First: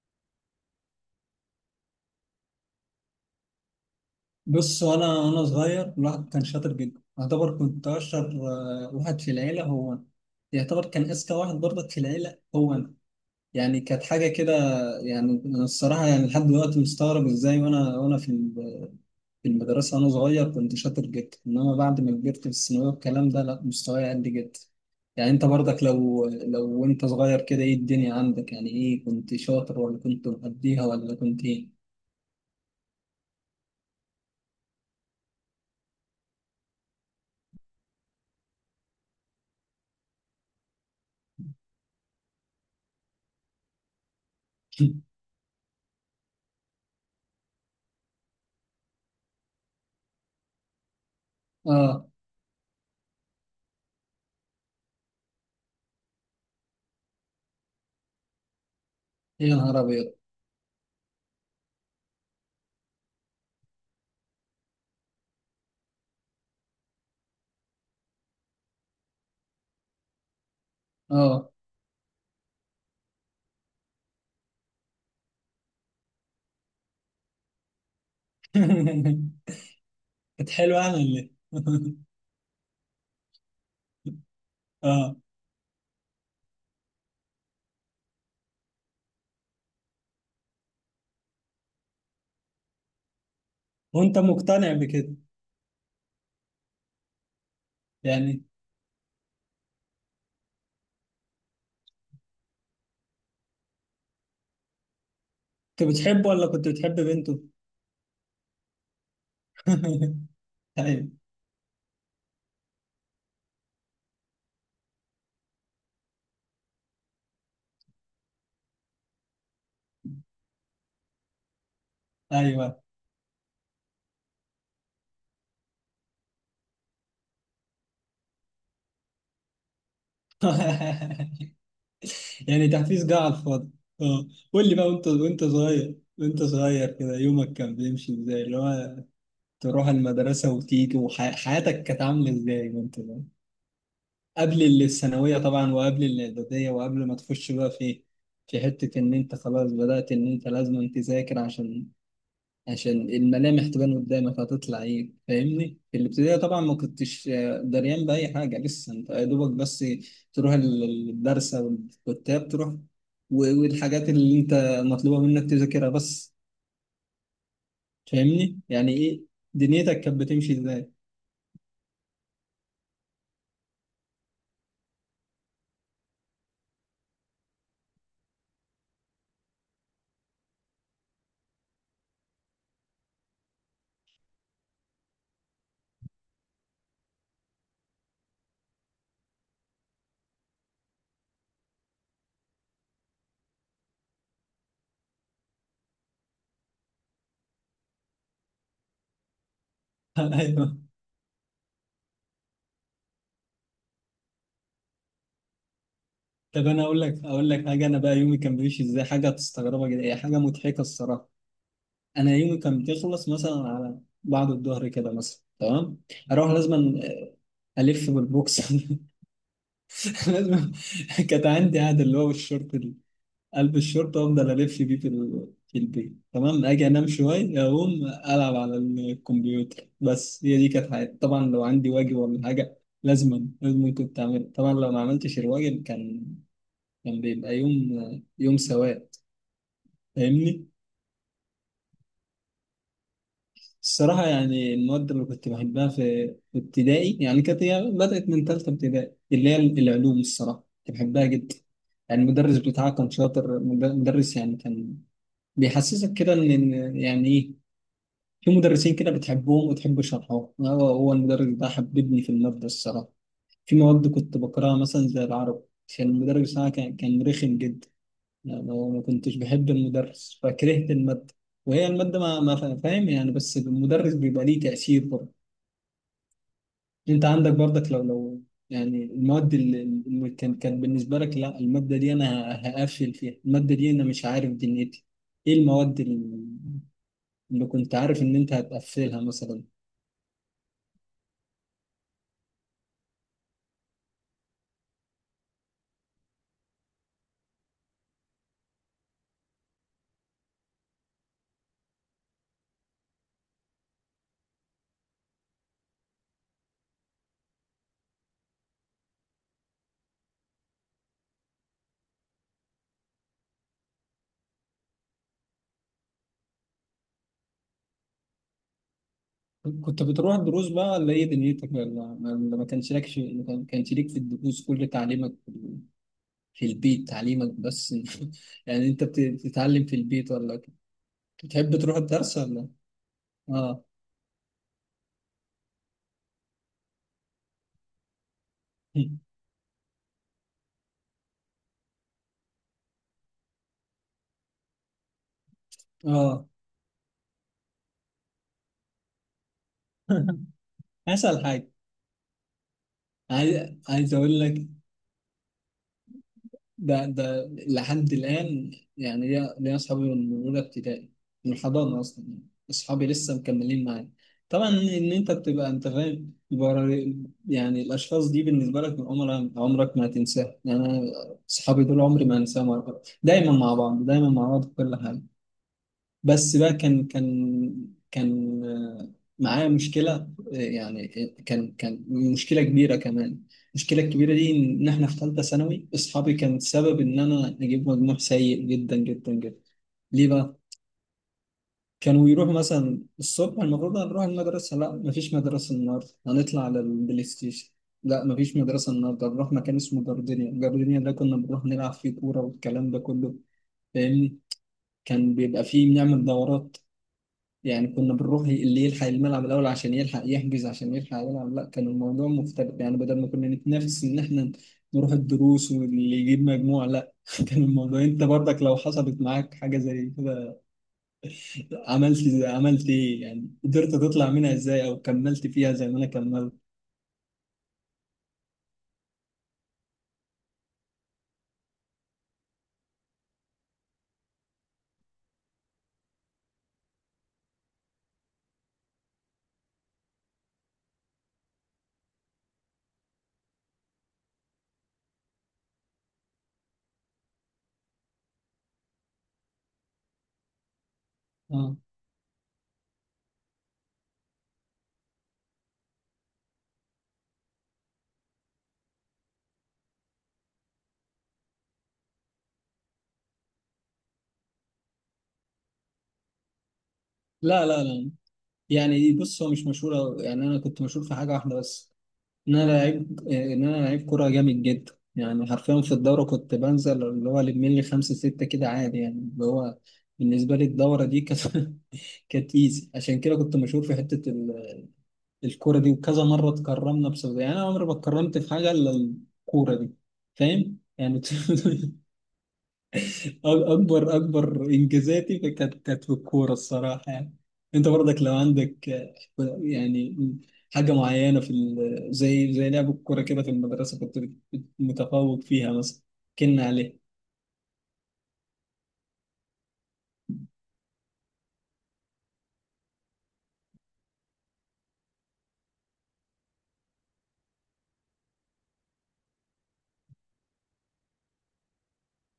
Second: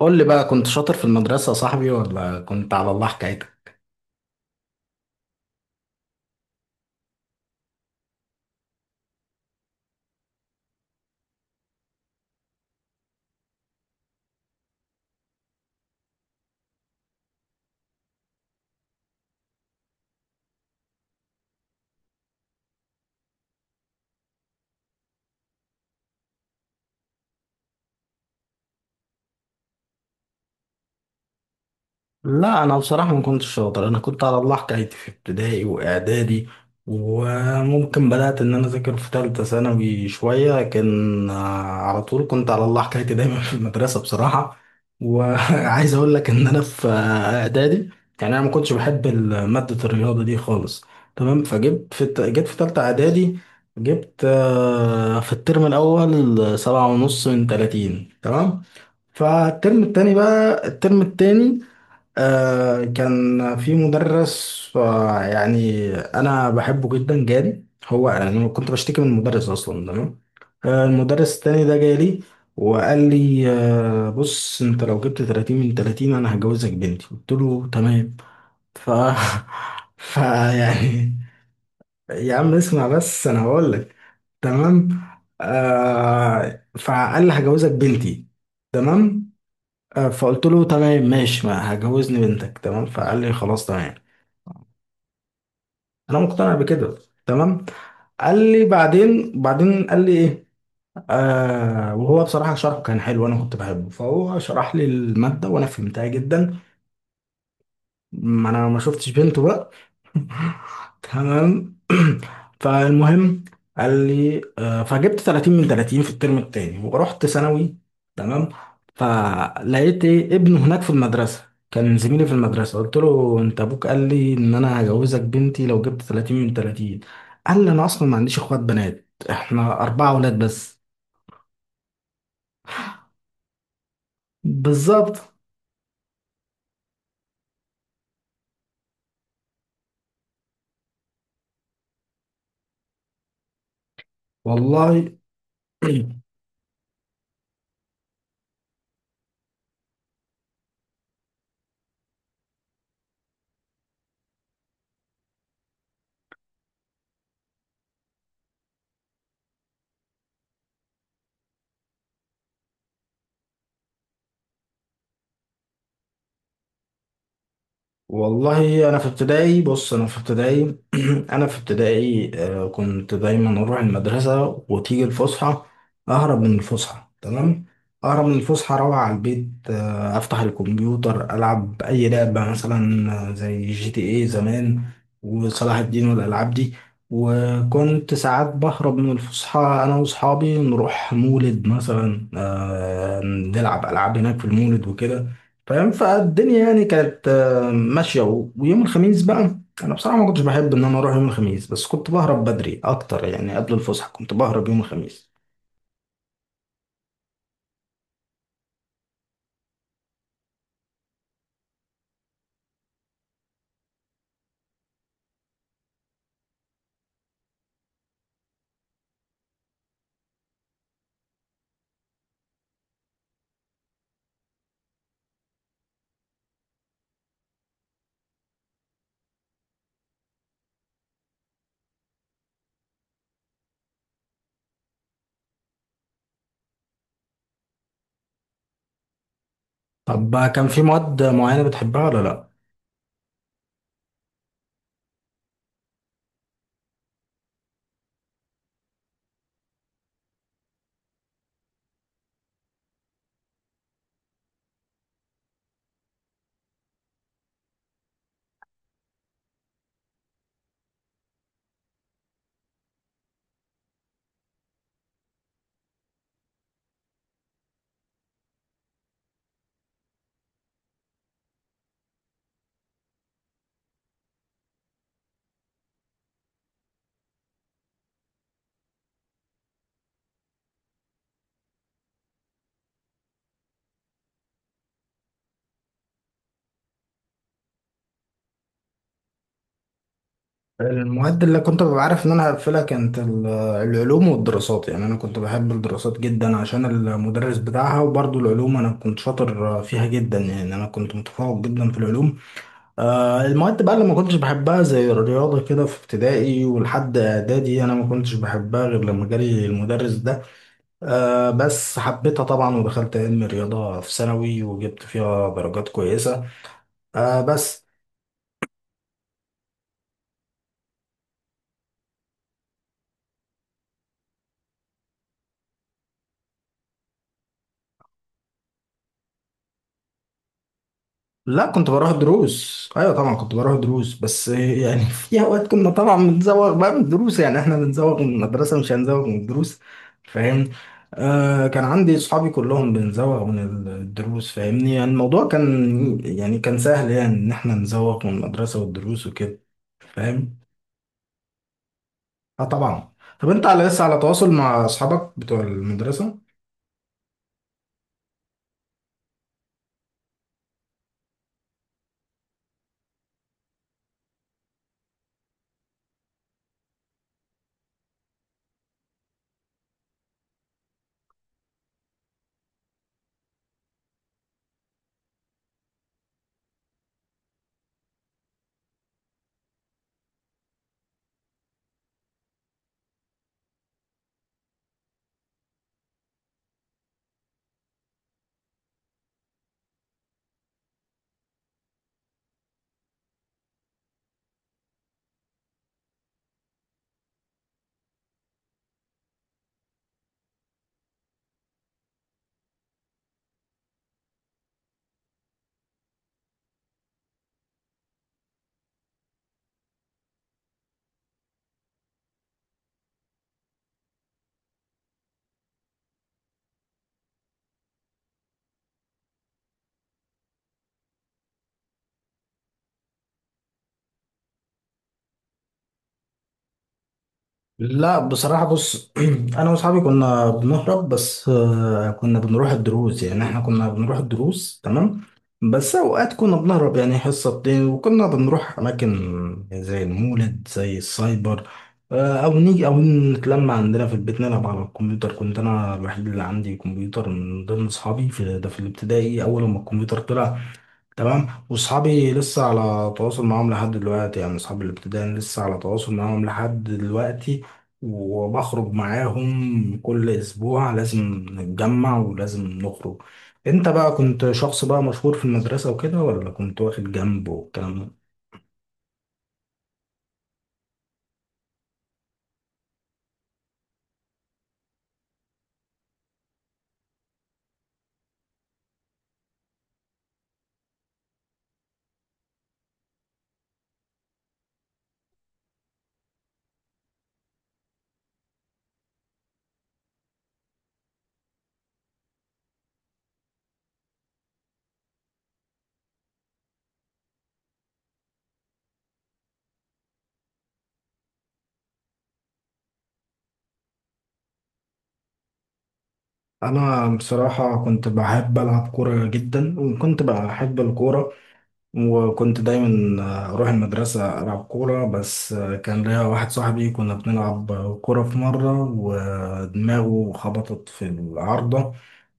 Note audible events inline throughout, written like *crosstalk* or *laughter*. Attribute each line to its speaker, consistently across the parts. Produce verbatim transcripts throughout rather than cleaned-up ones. Speaker 1: قول لي بقى، كنت شاطر في المدرسة يا صاحبي ولا كنت على الله حكايتك؟
Speaker 2: بص، وانا وانا صغير الواحد كان شاطر جدا، يعتبر كنت اشطر. آه، واحد في العيله هو انا، يعتبر كان اذكى واحد برضك في العيله هو انا. يعني كانت حاجه كده. يعني انا الصراحه يعني لحد دلوقتي مستغرب ازاي وانا وانا في ال- في المدرسه وانا صغير كنت شاطر جدا، انما بعد ما كبرت في الثانويه والكلام ده لا مستواي قل جدا. يعني انت برضك لو لو انت صغير كده ايه الدنيا عندك؟ يعني ايه، كنت شاطر ولا كنت مقضيها ولا كنت ايه؟
Speaker 1: لا، انا بصراحه ما كنتش شاطر، انا كنت على الله حكايتي في ابتدائي واعدادي. وممكن بدات ان انا اذاكر في ثالثه ثانوي شويه، لكن آه، على طول كنت على الله حكايتي دايما في المدرسه بصراحه.
Speaker 2: *laughs*
Speaker 1: وعايز *laughs* اقول لك ان انا في آه، اعدادي. يعني انا ما كنتش بحب ال- ماده الرياضه دي خالص، تمام. فجبت في
Speaker 2: اه،
Speaker 1: الت- جيت في ثالثه اعدادي، جبت آه، في الترم الاول سبعة ونص من ثلاثين، تمام.
Speaker 2: يا نهار
Speaker 1: فالترم
Speaker 2: ابيض.
Speaker 1: التاني بقى الترم التاني، آه كان في مدرس، آه يعني انا بحبه جدا، جالي. هو انا كنت بشتكي من المدرس اصلا، تمام. آه المدرس
Speaker 2: اه.
Speaker 1: التاني ده جالي، وقال لي: آه بص، انت لو جبت ثلاثين من ثلاثين انا هجوزك بنتي. قلت له: تمام. ف
Speaker 2: *laughs*
Speaker 1: *laughs* ف
Speaker 2: كانت حلوة
Speaker 1: يعني
Speaker 2: يعني ولا ايه؟ *laughs*
Speaker 1: يا عم اسمع بس انا هقول لك، تمام.
Speaker 2: اه.
Speaker 1: آه فقال لي: هجوزك بنتي، تمام. آه، فقلت له: تمام ماشي، ما هجوزني بنتك، تمام. فقال لي: خلاص، تمام.
Speaker 2: وانت مقتنع بكده؟
Speaker 1: انا مقتنع بكده، تمام. قال
Speaker 2: يعني
Speaker 1: لي بعدين، بعدين قال لي ايه، آه وهو بصراحة شرحه كان حلو، انا كنت بحبه، فهو شرح لي المادة وانا
Speaker 2: كنت
Speaker 1: فهمتها
Speaker 2: بتحبه ولا
Speaker 1: جدا.
Speaker 2: كنت بتحب بنته؟
Speaker 1: ما انا ما شفتش بنته بقى،
Speaker 2: *laughs* ايوه.
Speaker 1: تمام. *clears throat* فالمهم قال لي آه، فجبت ثلاثين من ثلاثين في الترم التاني ورحت ثانوي، تمام. فلقيت إيه، ابنه هناك في المدرسة، كان زميلي في
Speaker 2: ايوه.
Speaker 1: المدرسة. قلت له: انت ابوك قال لي ان انا هجوزك بنتي لو جبت ثلاثين من ثلاثين. قال لي: انا اصلا ما عنديش اخوات بنات، احنا اربعة اولاد بس.
Speaker 2: *laughs* يعني تحفيز جه على الفاضي. اه. قول لي بقى، وانت
Speaker 1: بالظبط.
Speaker 2: وانت صغير، وانت صغير كده، يومك كان بيمشي ازاي؟ اللي هو تروح المدرسة وتيجي، وحياتك كانت عاملة ازاي وانت صغير؟ قبل
Speaker 1: والله.
Speaker 2: الثانوية طبعا، وقبل
Speaker 1: *clears throat*
Speaker 2: الإعدادية، وقبل ما تخش بقى في في حتة إن أنت خلاص بدأت إن أنت لازم تذاكر عشان عشان الملامح تبان قدامك هتطلع ايه. فاهمني؟ في الابتدائي طبعا ما كنتش آه، دريان بأي حاجة، لسه انت يا دوبك بس تروح ال- الدرس او الكتاب، تروح و- والحاجات اللي انت مطلوبة منك تذاكرها بس. فاهمني؟
Speaker 1: والله
Speaker 2: يعني
Speaker 1: انا في
Speaker 2: ايه
Speaker 1: ابتدائي بص
Speaker 2: دنيتك
Speaker 1: انا في
Speaker 2: كانت بتمشي
Speaker 1: ابتدائي.
Speaker 2: ازاي؟
Speaker 1: *clears throat* انا في ابتدائي، آه، كنت دايما اروح المدرسه وتيجي الفسحه، اهرب من الفسحه، تمام. اهرب من الفسحه اروح على البيت، آه، افتح الكمبيوتر العب اي لعبه، مثلا آه، زي جي تي اي زمان، وصلاح الدين والالعاب دي. وكنت ساعات بهرب من الفسحه انا واصحابي، نروح مولد مثلا، آه، نلعب العاب هناك في المولد وكده، فاهم؟ فالدنيا يعني كانت ماشية، و- ويوم الخميس بقى أنا بصراحة
Speaker 2: *laughs*
Speaker 1: ما كنتش بحب
Speaker 2: ايوه.
Speaker 1: إن أنا أروح يوم الخميس، بس كنت بهرب بدري أكتر، يعني قبل الفسحة كنت بهرب يوم الخميس.
Speaker 2: طب انا اقول لك، اقول لك حاجة. انا بقى يومي كان بيمشي ازاي، حاجة تستغربها جدا، هي حاجة مضحكة الصراحة. انا يومي كان بيخلص مثلا على بعد الظهر كده مثلا، تمام، اروح لازما الف بالبوكس. *laughs* *laughs* لازم. كانت عندي عادة اللي هو الشورت ال- قلب الشورت وافضل الف بيه في ال- في البيت، تمام، اجي انام شويه، اقوم العب على الكمبيوتر. بس هي دي كانت حياتي. طبعا لو عندي واجب ولا حاجه لازما لازم كنت اعمله، طبعا لو ما عملتش الواجب كان كان بيبقى يوم يوم سواد.
Speaker 1: طب بقى
Speaker 2: فاهمني؟
Speaker 1: كان في مواد معينة بتحبها ولا لأ؟
Speaker 2: الصراحة يعني المواد اللي كنت بحبها في في ابتدائي، يعني كانت هي بدأت من تالتة ابتدائي، اللي هي العلوم. الصراحة كنت بحبها جدا، يعني المدرس بتاعها كان شاطر، مد- مدرس يعني كان بيحسسك كده إن إن يعني إيه، في مدرسين كده بتحبهم وتحب شرحهم. هو هو المدرس ده حببني في المادة الصراحة. في مواد كنت بكرهها مثلا زي العربي، عشان المدرس بتاعها كان كان رخم جدا. يعني هو ما كنتش بحب المدرس فكرهت المادة، وهي المادة ما ما فا- فاهم يعني، بس المدرس بيبقى ليه تأثير برضه. انت عندك برضك لو لو يعني المواد اللي اللي كان كان بالنسبه لك لا الماده دي انا هقفل فيها، الماده دي انا مش عارف دنيتي، ايه المواد اللي اللي كنت عارف ان انت هتقفلها مثلا؟
Speaker 1: المواد اللي كنت ببقى عارف إن أنا هقفلها كانت ال- العلوم والدراسات. يعني أنا كنت بحب الدراسات جدا عشان المدرس بتاعها، وبرضه العلوم أنا كنت شاطر فيها جدا، يعني أنا كنت متفوق جدا في العلوم. آه، المواد بقى اللي ما كنتش بحبها زي الرياضة كده في ابتدائي ولحد إعدادي، أنا ما كنتش بحبها غير لما جالي المدرس ده. آه بس حبيتها طبعا، ودخلت علم رياضة في ثانوي وجبت فيها درجات كويسة. آه بس
Speaker 2: كنت بتروح دروس بقى ولا ايه دنيتك؟ ولا ولا ما كانش لك في ما كان- كانش ليك في الدروس، كل تعليمك في البيت؟ تعليمك بس؟ *laughs* يعني انت بت- بتتعلم في البيت ولا
Speaker 1: لا،
Speaker 2: بتحب
Speaker 1: كنت
Speaker 2: تروح
Speaker 1: بروح
Speaker 2: الدرس ولا؟
Speaker 1: دروس، ايوه طبعا كنت بروح
Speaker 2: اه.
Speaker 1: دروس، بس يعني *laughs* في اوقات كنا طبعا بنزوغ بقى من الدروس. يعني احنا بنزوغ من المدرسة مش هنزوغ من
Speaker 2: *laughs*
Speaker 1: الدروس، فاهم؟ آه كان عندي صحابي كلهم بنزوغ من الدروس، فاهمني؟ يعني الموضوع كان،
Speaker 2: اه.
Speaker 1: يعني كان سهل، يعني ان احنا نزوغ من المدرسة والدروس وكده،
Speaker 2: *laughs*
Speaker 1: فاهم؟
Speaker 2: اسأل حاجة.
Speaker 1: اه طبعا. طب انت
Speaker 2: عايز،
Speaker 1: على لسه
Speaker 2: عايز
Speaker 1: على
Speaker 2: أقول
Speaker 1: تواصل
Speaker 2: لك،
Speaker 1: مع اصحابك بتوع المدرسة؟
Speaker 2: ده ده لحد الآن، يعني ليا، ليا أصحابي من أولى ابتدائي، من الحضانة أصلا، يعني أصحابي لسه مكملين معايا. طبعا إن أنت بتبقى أنت فاهم برا- يعني الأشخاص دي بالنسبة لك من عمرك، عمرك ما هتنساها. يعني أنا أصحابي دول عمري ما أنساهم، دايما مع بعض، دايما مع بعض في كل حاجة. بس بقى كان كان كان آه، معايا مشكلة. آه، يعني آه، كان كان مشكلة كبيرة كمان. المشكلة الكبيرة دي إن إحنا في ثالثة ثانوي أصحابي كان السبب إن أنا أجيب مجموع سيء جدا جدا جدا. ليه بقى؟ كانوا يروحوا مثلا الصبح المفروض هنروح المدرسة، لا مفيش مدرسة النهاردة هنطلع على البلاي ستيشن، لا مفيش مدرسة النهاردة هنروح مكان اسمه جاردينيا. جاردينيا ده كنا بنروح نلعب فيه كورة والكلام ده كله. فاهمني؟ كان بيبقى فيه بنعمل دورات يعني، كنا بنروح اللي يلحق الملعب الأول عشان يلحق يحجز عشان يلحق يلعب. لا كان الموضوع مختلف، يعني بدل ما كنا نتنافس إن إحنا نروح الدروس واللي يجيب مجموع، لا. *laughs* كان الموضوع، أنت برضك لو حصلت معاك حاجة زي كده، عملت زي، عملت إيه يعني؟ قدرت تطلع منها إزاي أو كملت فيها زي ما أنا كملت؟
Speaker 1: لا بصراحة، بص *clears throat* أنا وأصحابي كنا بنهرب، بس آه، كنا بنروح الدروس، يعني إحنا كنا بنروح الدروس، تمام. بس أوقات كنا بنهرب يعني حصة بتاع، وكنا بنروح أماكن زي المولد، زي السايبر، آه، أو نيجي أو نتلم عندنا في البيت نلعب على الكمبيوتر. كنت أنا الوحيد اللي عندي كمبيوتر من ضمن أصحابي في ده، في الابتدائي، أول ما الكمبيوتر طلع، تمام.
Speaker 2: آه.
Speaker 1: واصحابي لسه على تواصل معاهم لحد دلوقتي، يعني اصحابي الابتدائي أنا لسه على تواصل معاهم لحد دلوقتي، وبخرج معاهم كل اسبوع، لازم نتجمع ولازم نخرج. انت بقى كنت شخص بقى مشهور في المدرسة وكده، ولا كنت واخد جنب
Speaker 2: لا لا
Speaker 1: والكلام ده؟
Speaker 2: لا، يعني بص هو مش مشهور أوي. يعني أنا كنت مشهور في حاجة واحدة بس، ان انا لعيب، آه، ان انا لعيب كوره جامد جدا، يعني حرفيا في الدوره كنت بنزل اللي هو لم لي خمسه سته كده عادي، يعني اللي هو بالنسبه لي الدوره دي كانت *laughs* كانت ايزي. عشان كده كنت مشهور في حته ال- الكوره دي، وكذا مره اتكرمنا بسبب، يعني انا عمري ما اتكرمت في حاجه الا الكوره دي. فاهم يعني؟ *laughs* اكبر اكبر انجازاتي كانت كانت في الكوره الصراحه، يعني انت برضك لو عندك آه، يعني حاجه معينه في ال- زي زي لعب الكوره كده في المدرسه كنت بت- متفوق فيها مثلا، كنا عليه.
Speaker 1: انا بصراحة كنت بحب العب كورة جدا، وكنت بحب الكورة، وكنت دايما آه، اروح المدرسة العب كورة. بس آه، كان ليا واحد صاحبي كنا بنلعب كورة في مرة، ودماغه خبطت في العارضة،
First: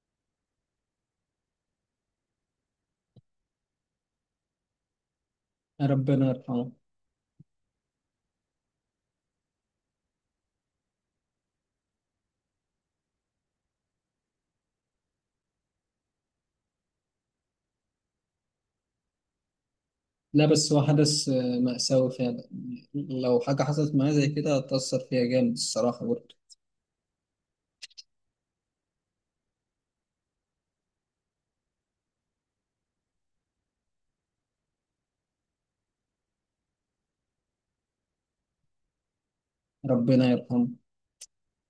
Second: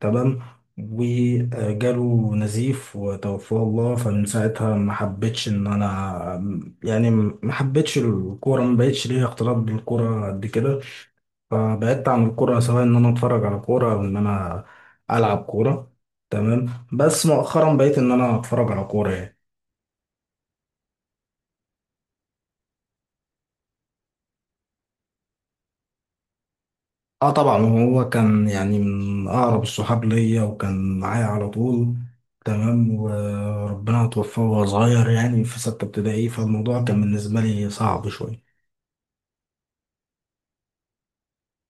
Speaker 1: تمام، وجاله نزيف وتوفاه الله. فمن ساعتها ما حبيتش ان
Speaker 2: ربنا
Speaker 1: انا
Speaker 2: يرحمه.
Speaker 1: يعني ما حبيتش الكورة، ما بقتش ليا اختلاط بالكورة قد كده. فبعدت عن الكورة، سواء ان انا اتفرج على كورة او ان انا العب كورة، تمام. بس مؤخرا بقيت ان انا اتفرج على كورة يعني.
Speaker 2: لا بس هو حدث آه، مأساوي فعلا، لو حاجه حصلت معايا زي كده هتأثر فيها جامد الصراحه برضه.
Speaker 1: اه طبعا، هو كان يعني من اقرب الصحاب ليا، وكان معايا على طول، تمام. وربنا توفاه وهو صغير، يعني في ستة ابتدائي، فالموضوع كان بالنسبة لي صعب شوية.
Speaker 2: ربنا يرحمه.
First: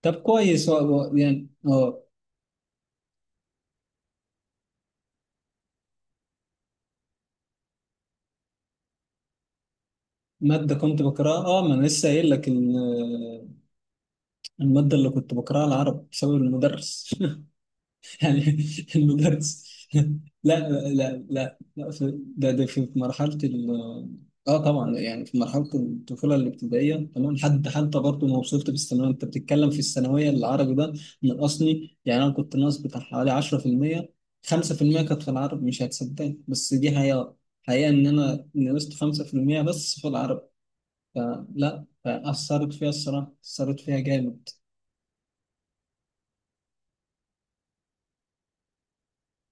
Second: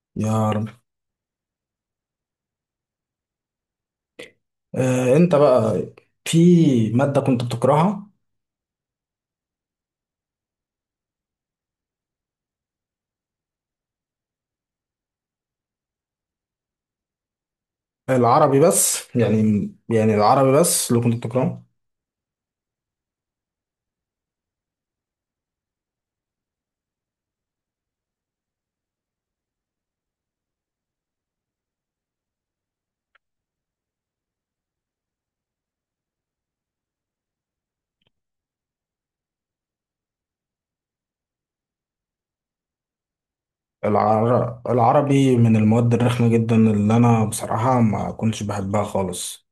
Speaker 2: طب
Speaker 1: يا رب.
Speaker 2: كويس، هو- هو يعني اه.
Speaker 1: آه انت بقى في مادة كنت بتكرهها؟
Speaker 2: ماده كنت بكرهها؟ اه، ما انا لسه قايل لك، المادة اللي كنت بكرهها العرب بسبب المدرس. *laughs* يعني
Speaker 1: العربي بس
Speaker 2: المدرس.
Speaker 1: يعني، يعني
Speaker 2: *laughs*
Speaker 1: العربي
Speaker 2: لا
Speaker 1: بس اللي كنت
Speaker 2: لا، لا
Speaker 1: بتكرهه؟
Speaker 2: لا في ده، ده في مرحلة ال اه، طبعا يعني في مرحلة الطفولة الابتدائية، تمام، حد حتى برضه ما وصلت في الثانوية. انت بتتكلم في الثانوية العربي ده نقصني، يعني انا كنت ناقص بتاع حوالي عشرة في المية، خمسة في المية كانت في العربي. مش هتصدقني بس دي حقيقة، حقيقة ان انا نقصت خمسة في المية بس في العربي، فلا فأثرت فيها الصراحة، أثرت فيها جامد.
Speaker 1: العر... العربي من المواد الرخمة جدا، اللي انا بصراحة ما كنتش بحبها خالص.